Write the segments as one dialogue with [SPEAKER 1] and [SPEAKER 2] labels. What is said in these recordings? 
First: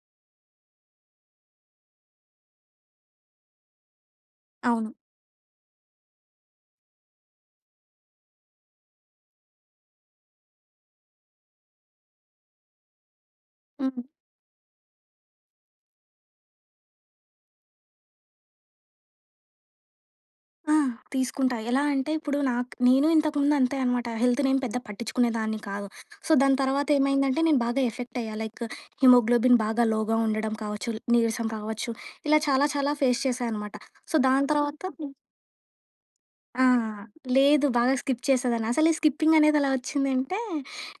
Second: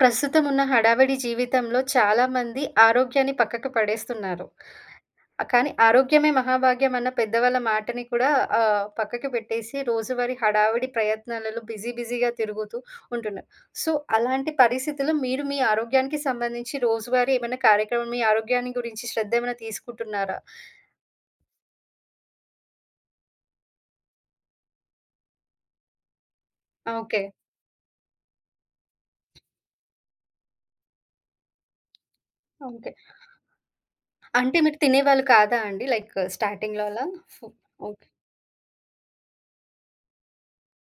[SPEAKER 1] ప్రస్తుతం ఉన్న హడావిడి జీవితంలో చాలా మంది ఆరోగ్యాన్ని పక్కకు పడేస్తున్నారు.
[SPEAKER 2] అవును.
[SPEAKER 1] కానీ ఆరోగ్యమే మహాభాగ్యం అన్న పెద్దవాళ్ళ మాటని కూడా ఆహ్, పక్కకు పెట్టేసి. రోజువారీ హడావిడి ప్రయత్నాలలో బిజీ బిజీ‌గా తిరుగుతూ ఉంటున్నారు. సో,
[SPEAKER 2] హ్మ్.
[SPEAKER 1] అలాంటి పరిస్థితుల్లో మీరు మీ ఆరోగ్యానికి సంబంధించి రోజువారీ ఏమైనా కార్యక్రమం, మీ ఆరోగ్యాన్ని గురించి శ్రద్ధ ఏమైనా తీసుకుంటున్నారా?
[SPEAKER 2] ఆ! తీసుకుంటా. ఎలా అంటే ఇప్పుడు నాకు నేను ఇంతకు ముందు అంతే అనమాట. హెల్త్ నేను పెద్దగా పట్టించుకునేదాన్ని కాదు. సో, దాని తర్వాత
[SPEAKER 1] ఓకే.
[SPEAKER 2] ఏమైందంటే, నేను బాగా ఎఫెక్ట్ అయ్యా. లైక్ హిమోగ్లోబిన్ బాగా లోగా ఉండడం కావచ్చు, నీరసం కావచ్చు, ఇలా చాలా,
[SPEAKER 1] ఓకే.
[SPEAKER 2] చాలా ఫేస్ చేసా అనమాట. సో, దాని
[SPEAKER 1] అంటే మీరు
[SPEAKER 2] తర్వాత హ్మ్.
[SPEAKER 1] తినేవాళ్ళు కాదా అండి. లైక్
[SPEAKER 2] ఆ!
[SPEAKER 1] స్టార్టింగ్‌లో అలా ఫు
[SPEAKER 2] లేదు. బాగా
[SPEAKER 1] ఓకే.
[SPEAKER 2] స్కిప్ చేసేదాన్ని. అసలు ఈ స్కిప్పింగ్ అనేది ఎలా వచ్చిందంటే,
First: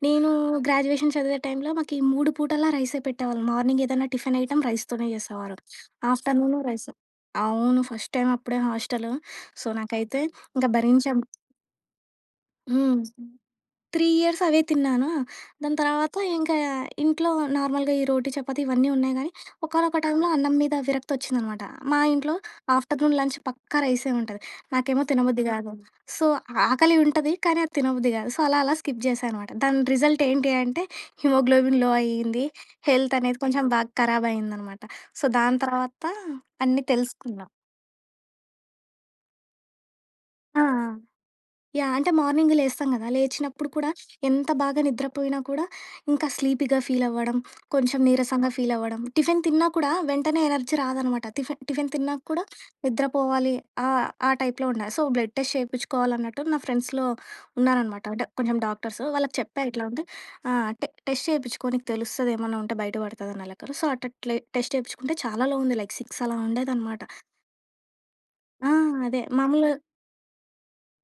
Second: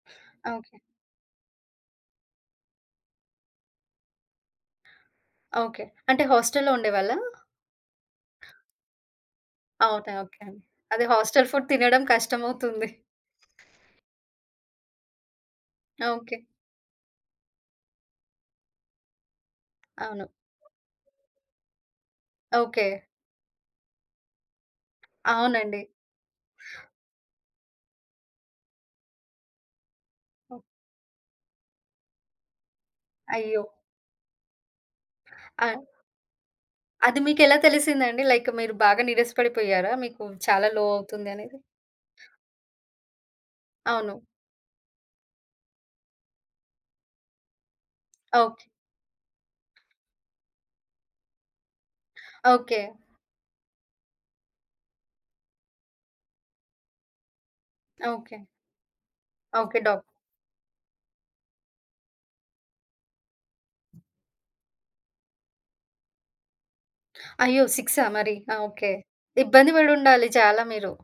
[SPEAKER 2] నేను
[SPEAKER 1] ఓకే.
[SPEAKER 2] గ్రాడ్యుయేషన్ చదివే టై‌మ్‌లో మాకు ఈ 3 పూటలా రైసే పెట్టేవాళ్ళు. మార్నింగ్ ఏదన్నా టిఫిన్ ఐటెమ్ రైస్‌తోనే చేసేవారు.
[SPEAKER 1] ఓకే. అంటే
[SPEAKER 2] ఆఫ్టర్‌నూను
[SPEAKER 1] హాస్టల్‌లో
[SPEAKER 2] రైస్.
[SPEAKER 1] ఉండేవాళ్ళా?
[SPEAKER 2] అవును. ఫస్ట్ టైమ్ అప్పుడే హాస్టలు. సో,
[SPEAKER 1] అవునా.
[SPEAKER 2] నాకైతే
[SPEAKER 1] ఓకే అండి.
[SPEAKER 2] ఇంకా
[SPEAKER 1] అదే
[SPEAKER 2] భరించాం.
[SPEAKER 1] హాస్టల్ ఫుడ్ తినడం కష్టమవుతుంది.
[SPEAKER 2] హ్మ్. 3 ఇయర్స్ అవే తిన్నానా. దాని తర్వాత
[SPEAKER 1] ఓకే.
[SPEAKER 2] ఇంకా ఇంట్లో నార్మల్‌గా ఈ రోటీ, చపాతీ ఇవన్నీ ఉన్నాయి కానీ ఒకానొక
[SPEAKER 1] అవును.
[SPEAKER 2] టైమ్‌లో అన్నం మీద విరక్తి వచ్చిందనమాట. మా ఇంట్లో
[SPEAKER 1] ఓకే.
[SPEAKER 2] ఆఫ్టర్‌నూన్ లంచ్ పక్కా రైసే ఉంటది. నాకేమో తినబుద్ధి కాదు.
[SPEAKER 1] అవునండి.
[SPEAKER 2] సో, ఆకలి ఉంటది కానీ, అది తినబుద్ధి కాదు. సో, అలా అలా స్కిప్ చేసాననమాట. దాని రిజల్ట్ ఏంటి
[SPEAKER 1] ఓ
[SPEAKER 2] అంటే, హిమోగ్లోబిన్‌లో అయింది. హెల్త్ అనేది
[SPEAKER 1] అయ్యో!
[SPEAKER 2] కొంచెం బాగా ఖరాబ్ అయిందనమాట. సో, దాని
[SPEAKER 1] ఆ!
[SPEAKER 2] తర్వాత అన్నీ
[SPEAKER 1] అది మీకు
[SPEAKER 2] తెలుసుకున్నా.
[SPEAKER 1] ఎలా తెలిసిందండి? లైక్ మీరు బాగా నీరస పడిపోయారా? మీకు
[SPEAKER 2] ఆ!
[SPEAKER 1] చాలా
[SPEAKER 2] ఆ!
[SPEAKER 1] లో అవుతుంది అనేది.
[SPEAKER 2] యాహ్. అంటే మార్నింగ్ లేస్తాం కదా! లేచినప్పుడు కూడా,
[SPEAKER 1] అవును.
[SPEAKER 2] ఎంత బాగా నిద్ర పోయినా కూడా, ఇంకా స్లీపీగా ఫీల్ అవ్వడం, కొంచెం నీరసంగా
[SPEAKER 1] ఓకే.
[SPEAKER 2] ఫీల్ అవ్వడం, టిఫిన్ తిన్నా కూడా వెంటనే ఎనర్జీ రాదనమాట. టిఫెన్ టిఫిన్ తిన్నాక కూడా
[SPEAKER 1] ఓకే.
[SPEAKER 2] నిద్ర పోవాలి ఆహ్, ఆ టైప్‌లో ఉండేది. సో, బ్లడ్ టెస్ట్ చేపించుకోవాలన్నట్టు, నా ఫ్రెండ్స్‌లో ఉన్నారనమాట అంటే
[SPEAKER 1] ఓకే.
[SPEAKER 2] కొంచెం డాక్టర్స్. వాళ్ళకి చెప్పా
[SPEAKER 1] ఓకే.
[SPEAKER 2] ఇట్లా
[SPEAKER 1] డాక్
[SPEAKER 2] ఉంటే ఆహ్, టె టెస్ట్ చేపించుకో నీకు తెలుస్తది. ఏమన్నా ఉంటే బయట పడుతది అన్నా లెక్కలో. సో, అట్ అట్లే టెస్ట్ చేపించుకుంటే చాలా లో ఉంది లైక్ 6 అలా ఉండేదనమాట.
[SPEAKER 1] అయ్యో! సిక్సా మరి. ఆ!
[SPEAKER 2] ఆ!
[SPEAKER 1] ఓకే.
[SPEAKER 2] అదే
[SPEAKER 1] ఇబ్బంది
[SPEAKER 2] మాములుగా
[SPEAKER 1] పడి ఉండాలి చాలా మీరు.